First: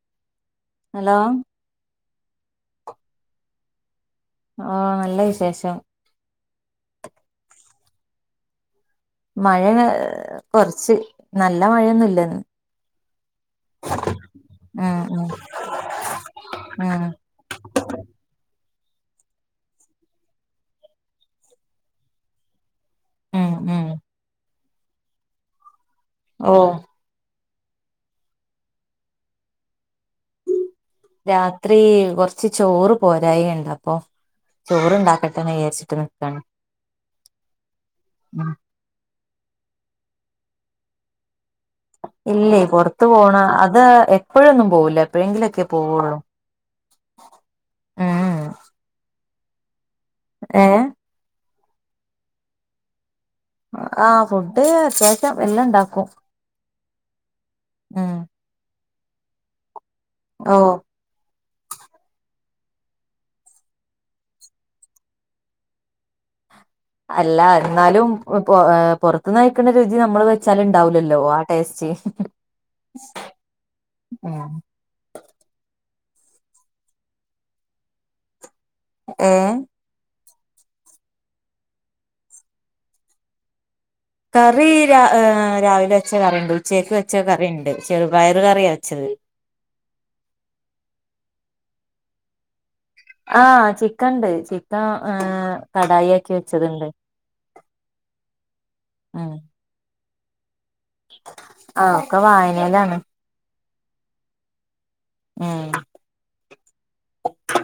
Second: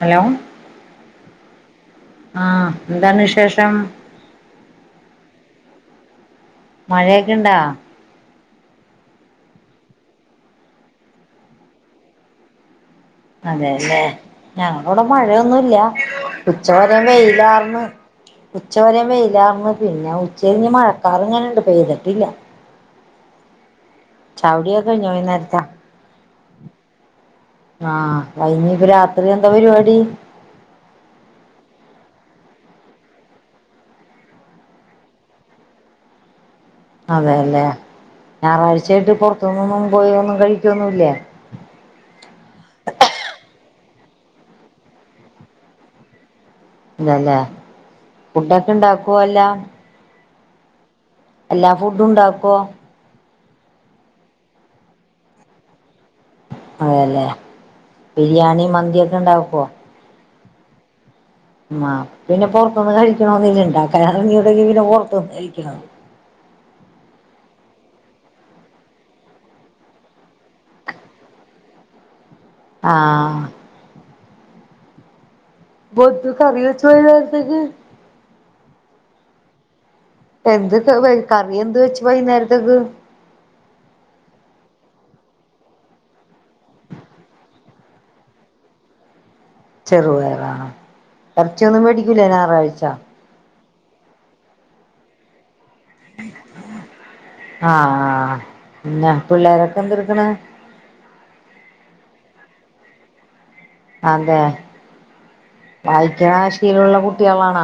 Hello hello ആഹ് എന്താണ് വിശേഷം ഓ നല്ല വിശേഷം മഴയെക്കെ ഇണ്ടാ മഴ കൊറച്ച് നല്ല മഴയൊന്നുല്ലന്ന് അതെയല്ലെ ഞങ്ങളിവടെ ഉം മഴയൊന്നുവില്ല്യ ഉച്ചവരെ ഉം വെയിലാർന്ന് ഉച്ചവരെ വെയിലാർന്ന് പിന്നെ ഉച്ചരിഞ്ഞ് മഴക്കാർ ഇങ്ങനെ ഇണ്ട് പെയ്തിട്ടില്ല ഉം ഉം ചായുടിയൊക്കെ കഴിഞ്ഞാ വൈന്നേരത്താ ഓ ആഹ് അയിഞ്ഞി ഇപ്പ രാത്രി എന്താ പരുപാടി രാത്രി കൊറച്ച് ചോറ് പോരായികയൊണ്ട് അപ്പോ ചോറണ്ടാക്കട്ടെ വിചാരിച്ചിട്ട് നിക്കാണ് അതെല്ലെ ഉം ഞാറാഴ്ചായിട്ട് ഇപ്പോ പൊറത്തുനൊന്നും പോയൊന്നും കഴിക്കൊന്നുല്ലെ ഇല്ലേ പൊറത്ത് പോണ അത് എപ്പോഴൊന്നും പോവൂല്ല എപ്പോഴെങ്കിലൊക്കെ പോവുള്ളൂ ഇല്ലല്ലേ ഫുഡൊക്കെ ഇണ്ടാക്കുവോ അ ല്ല ഏഹ് എല്ലാ ഫുഡും ഉണ്ടാക്കോ ആഹ് ഫുഡ് അത്യാവശ്യം എല്ലാം ണ്ടാക്കും. അതെല്ലേ ബിരിയാണി മന്തിയൊ ങ്ങനെ ഇണ്ടാവുപ്പൊ ഓ ഉം ആഹ് പിന്നെപ്പൊ [unintelligible] കഴിക്കണോന്ന് [unintelligible] ഇണ്ടാക്കലാ [unintelligible] പൊറ്ത്ത്ന്ന് കഴിക്ക്ണാ അല്ല എന്നാലും ഓ പൊ ഏ പൊറത്ത്ന്ന് കഴിക്ക്ണ രുചി നമ്മള് വെച്ചാലും ഇണ്ടാവൂലല്ലോ ആ ടേസ്റ്റ് ആഹ് ഉം ബോത്ത് കറിവെച്ചൊ വൈന്നാര്ത്തക്ക് ഏ എന്ത്ത് വെ കറിയെന്ത് വെച്ച് വൈന്നേരത്ത്ക്ക് കറി രാ ഏ രാവിലെ വെച്ച കറിയിണ്ട് ഉച്ചേക്ക് വെച്ച കറിയിണ്ട് ചെറുപയറ് കറിയാ വെച്ചത് ചെറുപയറ എറച്ചിയൊന്നും മേടിക്കൂല്ലെ ഞായറാഴ്ച ആ ചിക്കണ്ട് ചിക്കൻ ആഹ് ആഹ് ആഹ് ആഹ് ണ് ആ ഒക്കെ വായന- ആന്തെ വായിക്കണശീലുള്ള കുട്ടികളാണാ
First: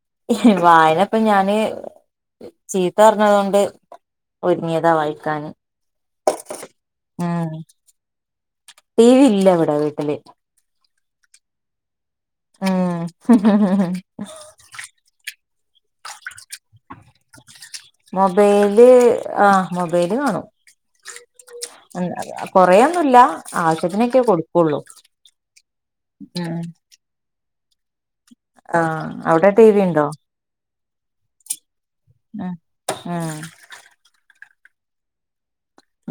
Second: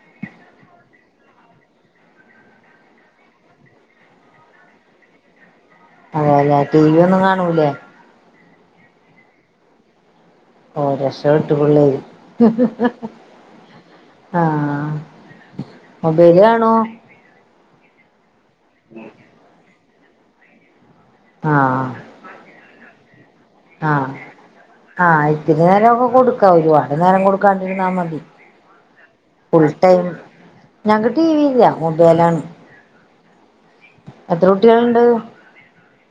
വായന [inaudible] അതേല്ലെ ടി വി ഒന്നും ഉം കാണൂലേ ടി വി ഇല്ലിവിടെ വീട്ടില് ഓ രശപ്പെട്ട് പിള്ളേര് ആഹ് [inaudible] മൊബൈല്കാണോ മൊ ബൈല് ആഹ് മൊബൈല് കാണും ആഹ് കൊറേയൊന്നുല്ല ആഹ് ആവശ്യത്തിനൊക്കെ കൊടുക്കുള്ളൂ ഉം ആഹ് അവിടെ ടി വി ഉണ്ടോ ഞക്ക് ടി വില്ല മൊബൈലാണ് ആ എത്ര കുട്ട്യേളുണ്ട്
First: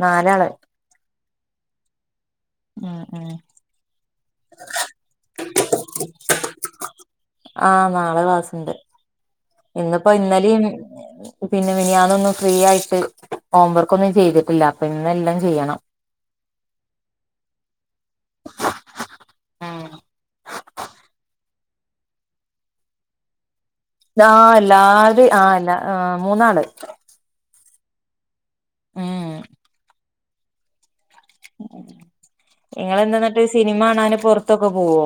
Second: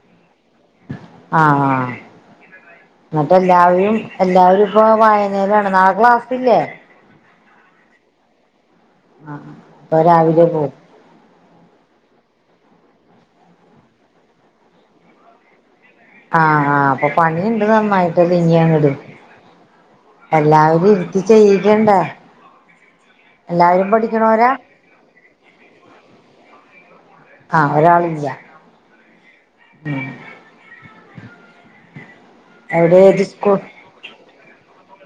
നാലാള് ആഹ് ആഹ് ഉം ഉം എന്നട്ടെല്ലാവരും എല്ലാവരും ഇപ്പ വായനേലാണ് നാളെ ക്ലാസ്സില്ലേ ആഹ് നാളെ ക്ലാസ്ണ്ട് ആഹ് അപ്പൊ ഇന്നിപ്പോ രാവിലെ ഇന്നലേം പോവും പിന്നെ മിനിയാനൊന്നും ഫ്രീ ആയിട്ട് ഹോംവർക്ക് ഒന്നും ചെയ്തിട്ടില്ല അപ്പൊ ഇന്നെല്ലാം ചെയ്യണം ആഹ് ആഹ് അപ്പൊ പണിയൊണ്ട് നന്നായിട്ടത് ആഹ് ആ എല്ലാര് ആ എല്ലാ ആ മൂന്നാള് ഒരാളില്ല്യ ഉഹ് ഉം ഏത് നിങ്ങളെന്താന്നിട്ട് സിനിമണാനും പൊറത്തൊക്കെ പുവോ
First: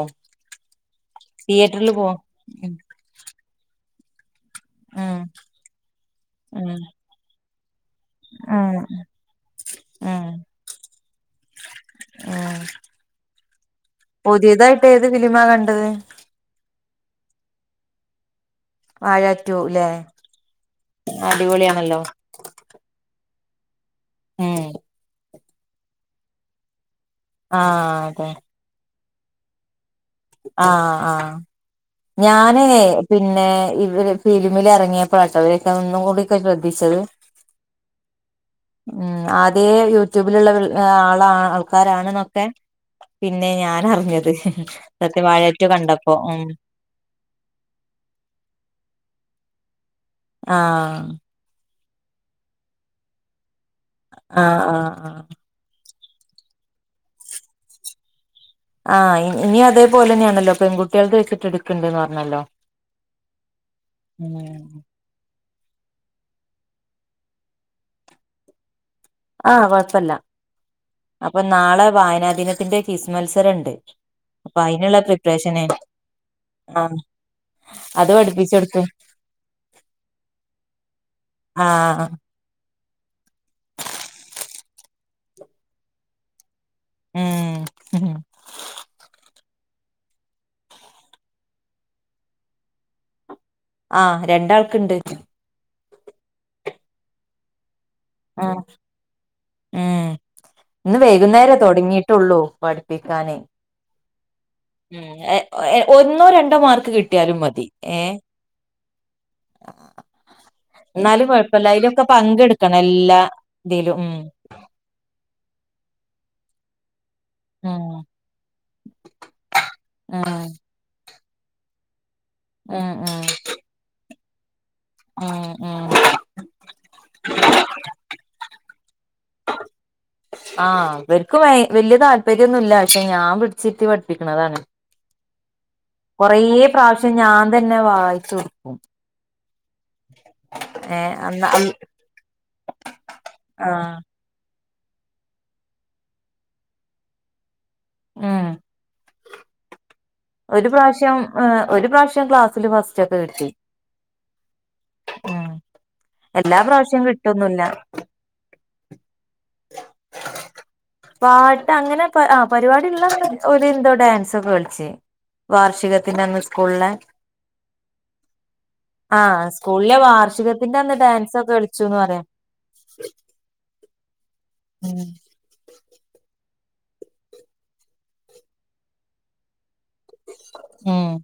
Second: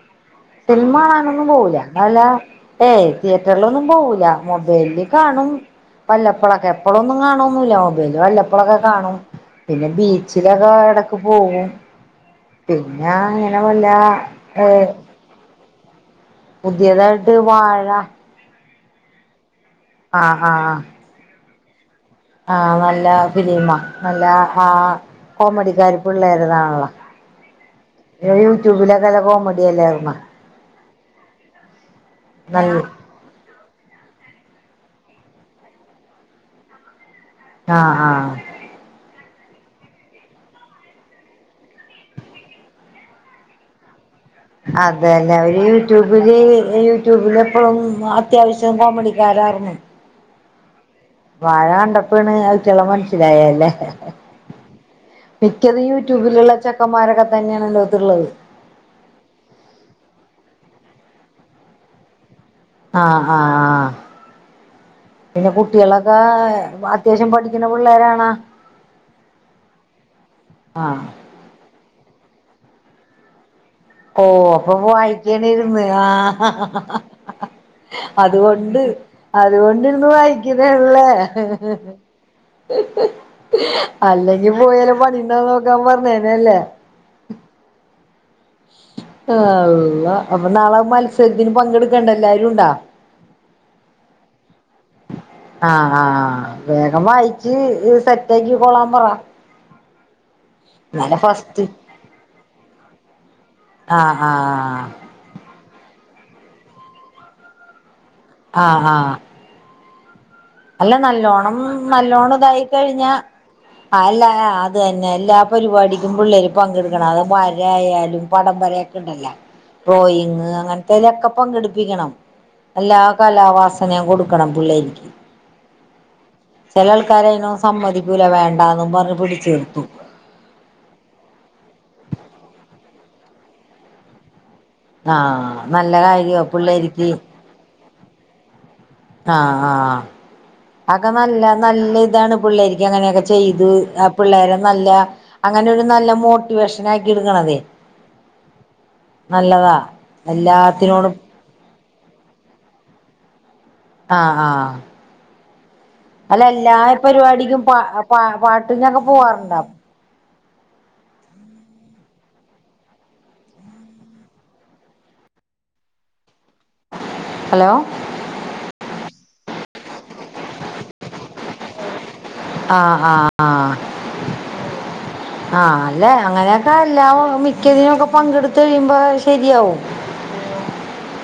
സിൽമകാണാനൊന്നും പോവുല്ല അല ഉം ഏയ് തിയേറ്ററിലൊന്നും പോവൂല്ല ല മൊബൈലിൽ ഉം കാണും പല്ലപ്പഴൊക്കെ ഉം എപ്പഴൊന്നും കാണും [unintelligible] പിന്നെ വെല്ലപ്പളൊക്കെ ഉം കാണും, പിന്നെ ഉം ബീച്ചിലൊക്കെ എടക്ക് പോവും ഉം പിന്നെ അങ്ങനെ വെല്ല ഏ അ പുതിയതായിട്ട് വാഴ ആ പറ്റുല്ലെ അടിപൊളിയാണല്ലോ ആ നല്ല ഫിലിമാ അല്ല ഉം ആ കോമഡിക്കാരി പിള്ളേരുതാണല്ലോ ആ അതെ നല്ല കോമഡി അല്ലായിരുന്നോ ആ ആ ഞാനേ നല്ല പിന്നെ ഇവര് ഫിലിമിൽ ഇറങ്ങിയ ഇപ്പോളാട്ടോ ഇവരൊക്കെ ഒന്നും കൂടിക്കെ ശ്രദ്ധിച്ചത് ആ ആ അതേ യൂട്യൂബിലുള്ള ആ ആൾക്കാരാണെന്നൊക്കെ പിന്നെ ഞാൻ അറിഞ്ഞ അതല്ലേ ഒരു യൂട്യൂബില് ഉം യൂട്യൂബില എപ്പോഴും അത്യാവശ്യം കോമഡിക്കാരരുന്നു ആ വാഴ കണ്ടപ്പണ് അയ്റ്റെളെ മനസ്സിലായല്ലേ ആഹ് ആഹ് ആഹ് ട്യൂബിലുള്ള ചെക്കന്മാരൊക്കെ തന്നെയാണ് ഈൻ്റോത്ത് ഇള്ളത് ആഹ് ഇനി അതേപോലെന്നെയാണല്ലോ പെൺകുട്ടികൾത് വെച്ചിട്ട് എടുക്ക്ണ്ട്ന്ന് പറഞ്ഞല്ലോ ആഹ് ആഹ് ആഹ് ഉം പിന്നെ കുട്ടികളൊക്കെ അത്യാവശ്യം പഠിക്കുന്ന പിള്ളേരാണാ ആഹ് കൊഴപ്പല്ല ആഹ് അപ്പൊ നാളെ വായന വായനാദിനത്തിന്റെ ക്വിസ്സ് മത്സരം ഇണ്ട്. ഓ അപ്പൊ വായിക്കണേയിര്ന്ന് ആ ആഹ് അത് അതുകൊണ്ട് പഠിപ്പിച്ചൊടുക്കും അതുകൊണ്ടിര്ന്ന് വായിക്കണയാണ്ല്ലേ ആഹ് അല്ലെങ്കി പോയാല് പണിയിണ്ടോന്ന് നോക്കാൻ പറഞ്ഞേനെല്ലേ ഉം കൊള്ളാ അപ്പോ നാളെ മത്സരത്തിന് പങ്കെടുക്കേണ്ട എല്ലാരുണ്ടാ ആഹ് രണ്ടാൾക്കുണ്ട് ആഹ് ആഹ് വേഗം വായിച്ച് സെറ്റാക്കി ആഹ് കോളാൻ പറ ഉം ഇന്ന് എന്നാലെ വൈകുന്നേരാ ഫസ്റ്റ് തൊടങ്ങിയിട്ടുള്ളൂ പഠിപ്പിക്കാന് ആ ആഹ് ആഹ് [unintelligible] ഒന്നോ രണ്ടോ മാർക്ക് കിട്ടിയാലും മതി ഏഹ് ആഹ് ആഹ് അല്ല എന്നാലും നല്ലോണം കൊഴപ്പല്ല അയിലൊക്കെ നല്ലോണം ഇതായി പങ്കെടുക്കണം കഴിഞ്ഞ എല്ലാ ഇതിലും ഉം അല്ല അത് തന്നെ എല്ലാ പരിപാടിക്കും പുള്ളേര് പങ്കട് ക്കണം അത്‌ ഉം വരായാലും പടം വരൊക്കെ ണ്ടല്ലൊ ഉം ഡ്രോയിങ് അങ്ങൻതേലൊക്കെ പങ്കെടുപ്പിക്കണം ഉം എല്ലാ ഉം കാലാവാസനയും കൊടുക് ക്കണം പുള്ളേര്ക്കി ഉം ഉം ചെല ആൾക്കാരയ്നൊന്നും സമ്മതിക്കൂല വേണ്ടാന്നും പർഞ് ആ ഇവർക്ക് വല്യ താല്പര്യന്നുല്ല ക്ഷെ ഞാൻ പിട്ച്ചിട്ട് പട്പ്പിക്ണതാണ് ആഹ കൊറേ പ്രാവശ്യം ഞാൻ തന്നെ വായിച്ചു കൊടുക്കും ആഹ ആഹ് അക്കെ ഏഹ് അന്ന് നല്ല നല്ല ഇതാണ് പിള്ളേര്ക്ക് അങ്ങനെയൊക്കെ ചെയ്തു ആഹ് ആ പിള്ളേരെ നല്ല അങ്ങനെ ഒരു നല്ല മോട്ടിവേഷൻ ആക്കി എടുക്കണതെ ആഹ നല്ലതാ എല്ലാത്തിനോടും ഒരു പ്രാവശ്യം ക്ലാസ്സില് ഫസ്റ്റ് ഒക്കെ കിട്ടി ആ ആഹ് ഉം അല്ല എല്ലാ പ്രാവശ്യം പരിപാടിക്കും കിട്ടൊന്നുല്ല പ പ പാട്ട്നൊക്കെ പോവാറുണ്ടോ? പരിപാടില്ലന്ന് ഒരു എന്തോ ഡാൻസൊക്കെ കളിച്ച് വാർഷികത്തിന്റെന്ന് സ് കൂളെ ഹലോ ആ സ് സ്കൂളിലെ വാർഷിക തിന്റെ അന്ന് ഡാൻസ് ഒക്കെ കളിച്ചുന്ന് പറയാം ആ ആ ഉം ആഹ് ആഅല്ലെ അങ്ങനെ ക്കല്ലാം മിക്കതിനും ഒക്കെ പങ്കെടുത്ത് കഴിയുമ്പോ ശരിയാവും ഉം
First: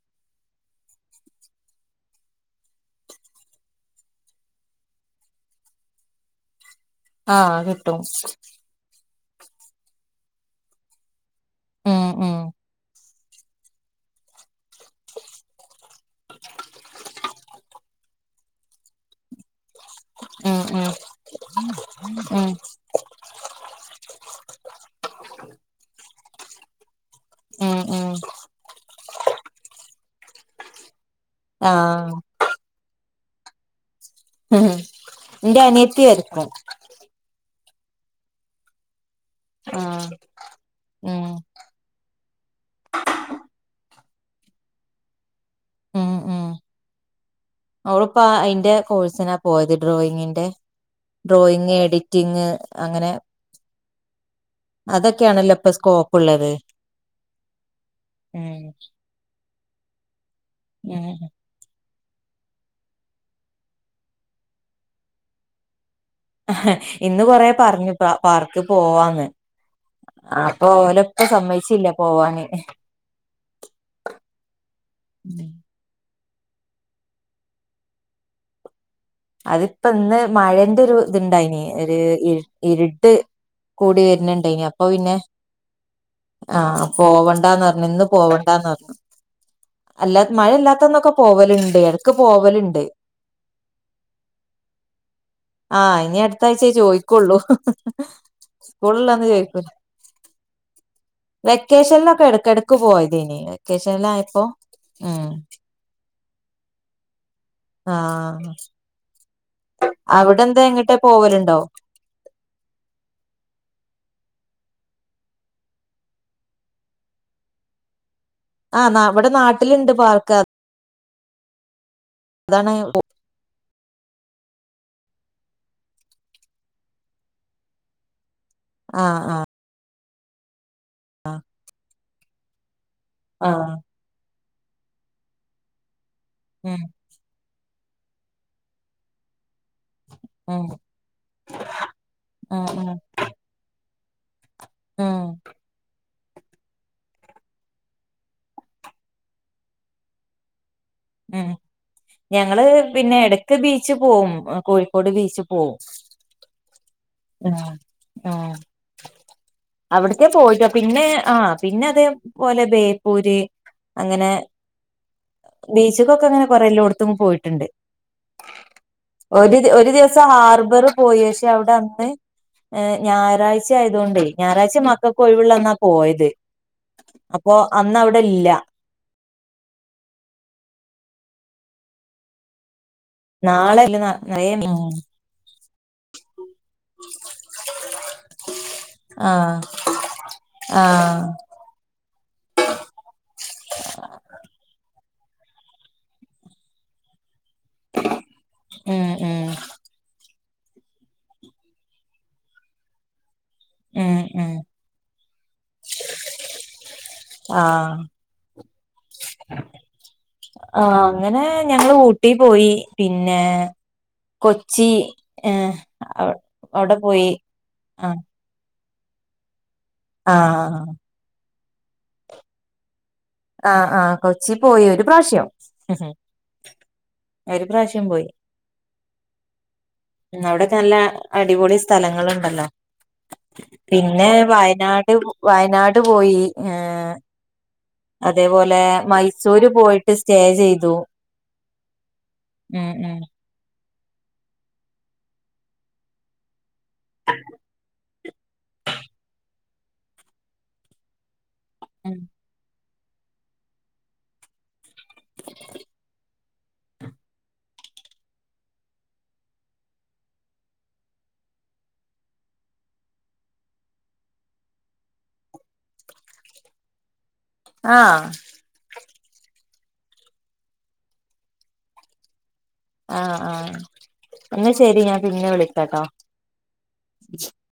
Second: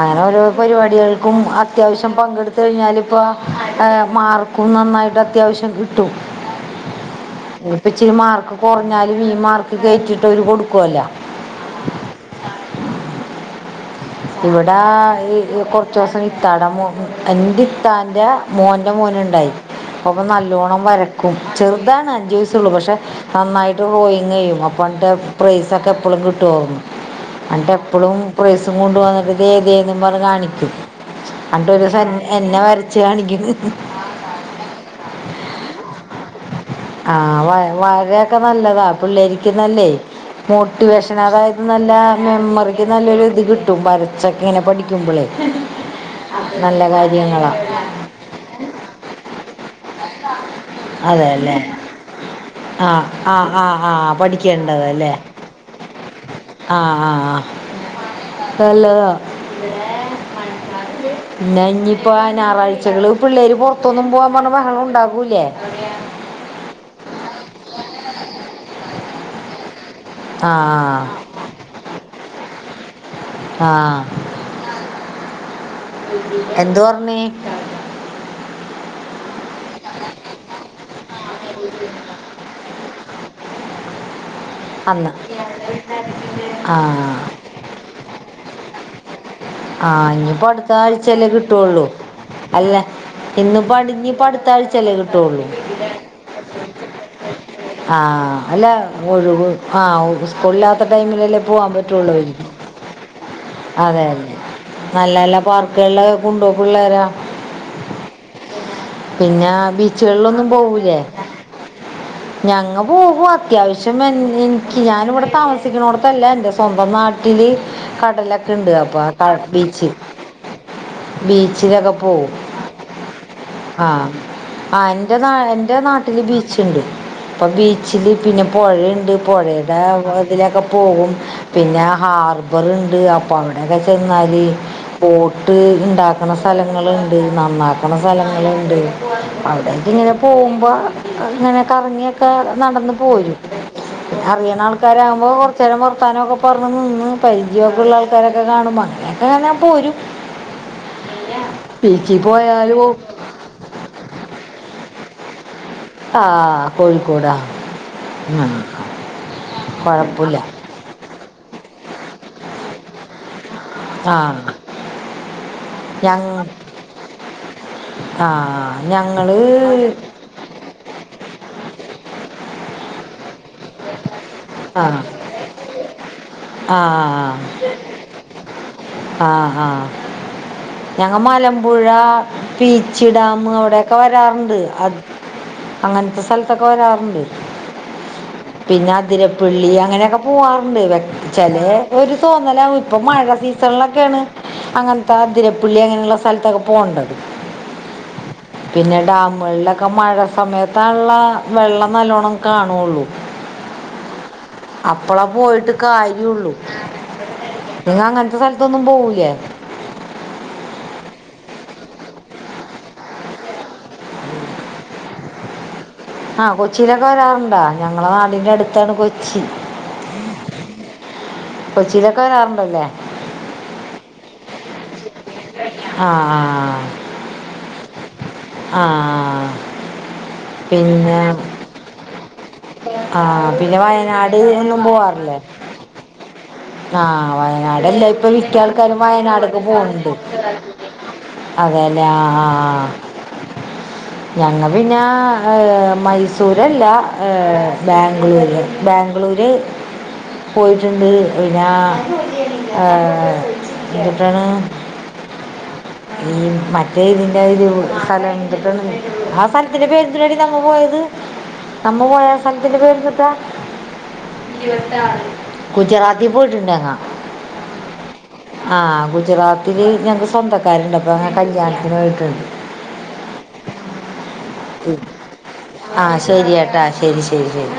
അങ്ങനെ ഓരോ പരിപാടികൾക്കും അത്യാവശ്യം പങ്കെടുത് കഴിഞ്ഞാല് ഇപ്പ അ ആ മാർക്കും നന്നായിട്ട് അത്യാവശ്യം കിട്ടും ആ ഇപ്പ കിട്ടും ഇച്ചിരി മാർക്ക് കൊർഞ്ഞാലീ മാർക്ക് കേറ്റിട്ട് അവര് കൊടുക്കൊല്ലോ ഉം ഉം ഇവിട ഇ ഇ കൊറചൂസം ഇത്താടെ മോ എന്റെ ഇത്താന്റെ മോന്റെ മോന്ണ്ടായി ഒന് ഉം നല്ലോണ്ണം ഉം വരക്കും ചെറുതാണ് അഞ്ചു ഉം വയസുള്ളൂ പക്ഷെ നന്നായിട്ട് ഡ്രോയിങ്ങീയും അപ്പന്ന്ട്ട് പ്രൈസ്സൊക്കെ എപ്പോളും കി ട്ടും അന്ന്ട്ട് ഉം ഉം എപ്പുഴും പ്രൈസും കൊണ്ട് വന്നിട്ട് ദേ ദേ ന്നും പറഞ്ഞ് കാണിക്കും അന്ന്ട്ട് ഒരൂസം എ എന്നെ വര ചാണിക്കണ് ന്റെ അനിയത്തി വര ക്കും ആ വരെക്കെ നല്ലതാ പിള്ളേര്ക്ക് ആ നല്ലേ മോട്ടിവേഷൻ ഉം അതായത് നല്ല മെമ്മറിക്ക് നല്ലൊരു ത് കിട്ടും വര ചൊക്കങ്ങനെ പഠിക്കുമ്പളേ ഉം ഉം നല്ല കാര്യങ്ങളാ അവളിപ്പോ അയിന്റെ കോഴ്സിനാ പോയത് ഡ്രോയിങ്ങിന്റെ അതെ അല്ലേ ഡ്രോയിങ്, എഡിറ്റിങ് ആ അങ്ങനെ ആ ആ ആ പഠി ക്ക്ണ്ടതല്ലേ അതൊക്കെയാണല്ലോ ഇപ്പൊ സ്കോപ്പ് ഉള്ളത് ആ ആ ആ ഉം നല്ലതാ ഉം പിന്നെഞ്ഞി ഇപ്പ ഞാറാഴ്ചകള് പിള്ളേര് പുറത്തൊന്നും പോവാൻ പറഞ്ഞ ബഹളൊന്നു ണ്ടാക്കൂലേ ഇന്ന് കൊറേ പറഞ്ഞു പ പാർക്ക് പോവാന്ന് ആ ആപ്പോ ഓലുപ്പ സമ്മയ്ച്ചില്ല പോവാന് [inaudible] ആ എന്തു പറഞ്ഞി? അതിപ്പോ ഇന്ന് മഴേന്റെ രു ത്ണ്ടായിന് ഒരു ഇര് ഇര്ട്ട് കൂടി വരുന് ണ്ടായിന് അപ്പൊ അന്ന് പിന്നെ ആ പോവണ്ടന്ന് പറഞ്ഞു ഇന്ന് പോവണ്ടാന്ന് പറഞ്ഞു ആ അല്ലാ ഞ്ഞിപ്പോ മഴ ഇല്ലാത്തന്നൊക്കെ അടുത്താഴ്ചല്ലേ പോവലുണ്ട് കിട്ടോള്ളൂ ഇടക്ക് അല്ല പോവലുണ്ട് ഇന്നിപ്പോ പഠി ഞ്ഞിപ്പടുത്താഴ്ചല്ലേ കിട്ടോള്ളൂ ആഹ് ഇനി അടുത്ത ആഴ്ചേ ചോദിക്കുള്ളൂ ആ അല്ല സ്കൂളിള്ളന്ന് ഒഴുവ് ചോദിക്കൂല ആ ഉ ഉസ്കൂളിലാത്ത ടൈമില്ലല്ലേ പൂവാൻ വെക്കേഷനിലൊക്കെ പറ്റുള്ളുയ്നു ഇടക്കിടക്ക് പോയതേനി അതെ അതെ വെക്കേഷനിലായപ്പോ നല്ല നല്ല പർക്കുകളില് കൊണ്ടോ പിള്ളേരേ ആ പിന്നെ ബീച്ചുകളിലൊന്നും പോവൂല്ലേ പോവലുണ്ടോ ഞങ്ങ പോകും അത്യാവശ്യം എൻ എനിക്ക് ഞാൻ ഇവിടെ താമസിക്കുന്നോടത്തല്ല എന്റെ സ്വന്തം നാട്ടില് കടല ക്കെ ഉണ്ട് അപ്പ ആഹ് ഇവിടെ നാട്ടിലുണ്ട് പാർക്ക ബീച്ച്ിലൊക്കെ അതാണ് ഓ ആ ആ എന്റെ നാട്ടില് ബീച്ച ഉണ്ട് അപ്പ ബീച്ചില് പിന്നെ പുഴുണ്ട് ആഹ് ആഹ് പുഴയുടെ [inaudible] ഇവിടെ ഒകെ പോകും പിന്നെ ഹാർബർ അപ്പാവിടെ ആഹ് ക ആരെ [inaudible] അങ്ങന ഉം സ്ഥലങ്ങളുണ്ട് നന്നാ പല സ്ഥലങ്ങളുംുണ്ട് അവിടേക്ക ഇങ്ങനെ ഉം പോകുമ്പോ ഇങ്ങനെ കറങ്ങിയൊക്കെ ആഹ് നടന്ന് ആഹ് പോരും അറിയ ആഹ് ആൾക്കാരെകുമ്പോൾ കുറച്ചുനേരം വർത്താനം പറഞ്ഞ് പുറത്ത് വന്നു നിന്ന് പരിചയമൊക്കെയുള്ള ആൾക്കാരൊക്കെ കാണുമ്പോൾ അങ്ങനെയൊക്കൊ പോരും ഉം ബീച്ചിൽ ഞങ്ങള് പോയാലും പിന്നെ ഇടക്ക് ബീച്ച് പോകവും കോഴിക്ക കോഴിക്കോട് ബീച്ച് പോവും ആഹ ആ ആ അവിടത്തെേ കുഴപ്പമില്ല പോയിട്ടോ പിന്നെ ആഹ പിന്നെ അതേപോലെ ബേപ്പൂര് ആ അങ്ങനെ ബീച്ചക്കൊക്കെ ഞങ്ങ അങ്ങനെ കൊറെ എല്ലോടത്തും പോയിട്ടുണ്ട് ആ ഞങ്ങൾ ഒരു ഒരു ദിവസം ഹാർബർ പോയി പക്ഷെ അവിടെ ഞായറാഴ് [inaudible] ആയതൊണ്ട് ഞായറാഴ്ച ആ മക്കൾക്ക് ഒഴിവള്ളന്നാ പോയത് ആ അപ്പൊ അന്ന് അവിടെ ഇല്ല ഞങ്ങ മലമ്പുഴ പീ പീച്ചി ഡാം അവിടെൊക്കെ നാളെല്ല നറയെ വരാറുണ്ട് മീൻ അങ്ങനത്തെ സ്ഥലത്തൊക്കെ വരാറുണ്ട് പിന്നെ ആഹ് അതിരപ്പള്ളി അങ്ങനെയൊക്കെ പോവാറുണ്ട് ആഹ് ചെില ഒരു തോന്നല ഇപ്പൊ മഴ സീസണിലൊക്കെയാണ് അങ്ങന അതിരപ്പുള്ളി അങ്ങനെയുള്ളള്ള സ്ഥലത്തൊക്കെ പോകേണ്ടത് പിന്നെ ഉം ഉം ഡാമുകളിലൊക്കെ മഴ സമയത് ആണല്ലോ വെള്ളം നിറയെ കാണത്തുള്ളൂ ഉം ഉം അപ്പളാ പോയിട്ട് കാര്യള്ളു ആഹ് നിങ്ങ അങ്ങനത്തെ സ്ഥലത്തൊന്നും പോവുല്ലേ ആഹ് അങ്ങനെ ഞങ്ങള് ഊട്ടി പോയി പിന്നെ കൊച്ചി ഏ ആഹ് കൊച്ചിയിലൊക്കെ വരാറുണ്ടാ ഞങ്ങളെ ആഹ് നാടിന്റെ അടുത്ത് താണുകൊച്ചി ആഹ് കൊച്ചിലെക്കെ വരാറുണ്ടല്ലേ ആഹ ആഹ കൊച്ചി പോയി ഒരു പ്രാവശ്യം ആ പ്രാവശ്യം പോയി ആ ആ അവിടെ നല്ല പിന്നെ അടിപൊളി സ്ഥലങ്ങളുണ്ടല്ലോ ആ പിന്നെ വയനാട് ഒന്നും വയനാട് പോവാറില്ലേ വയനാട് പോയി ആ ഏഹ് വയനാട് എല്ല ഇപ്പൊ മിക്ക അതേപോലെ ആൾക്കാരും വയനാടൊക്കെ മൈസൂര് പോണ്ട് പോയിട്ട് സ്റ്റേ ചെയ്തു അതെല്ലേ ആ ഉം ഞങ്ങ പിന്നെ മൈസൂര് അതല്ല ബാംഗ്ലൂര് ബാംഗ്ലൂര് പോയിട്ടിണ്ട് പിന്നാ ഉം ആ പിന്നെന്താണ് ഈ മറ്റേ ഇതിന്റെ ഇത് സ്ഥലിട്ട ആ സ്ഥലത്തിന്റെ പേരെന്തിരാടി നമ്മൾ പോയത് നമ്മ പോയ സ്ഥലത്തിന്റെ പേര്ന്തുട്ടാ ഗുജറാ അതി പോയിട്ടുണ്ടങ്ങ ആഹ ഗുജറാത്തിൻ ഞങ്ങക്ക് സ്വന്തക്കാരുണ്ട് അപ്പൊ കല്യാണത്തിന് പോയിട്ടുണ്ട് ആ ആ ആ ശരി ട്ടാ ശരി ശരി ശരി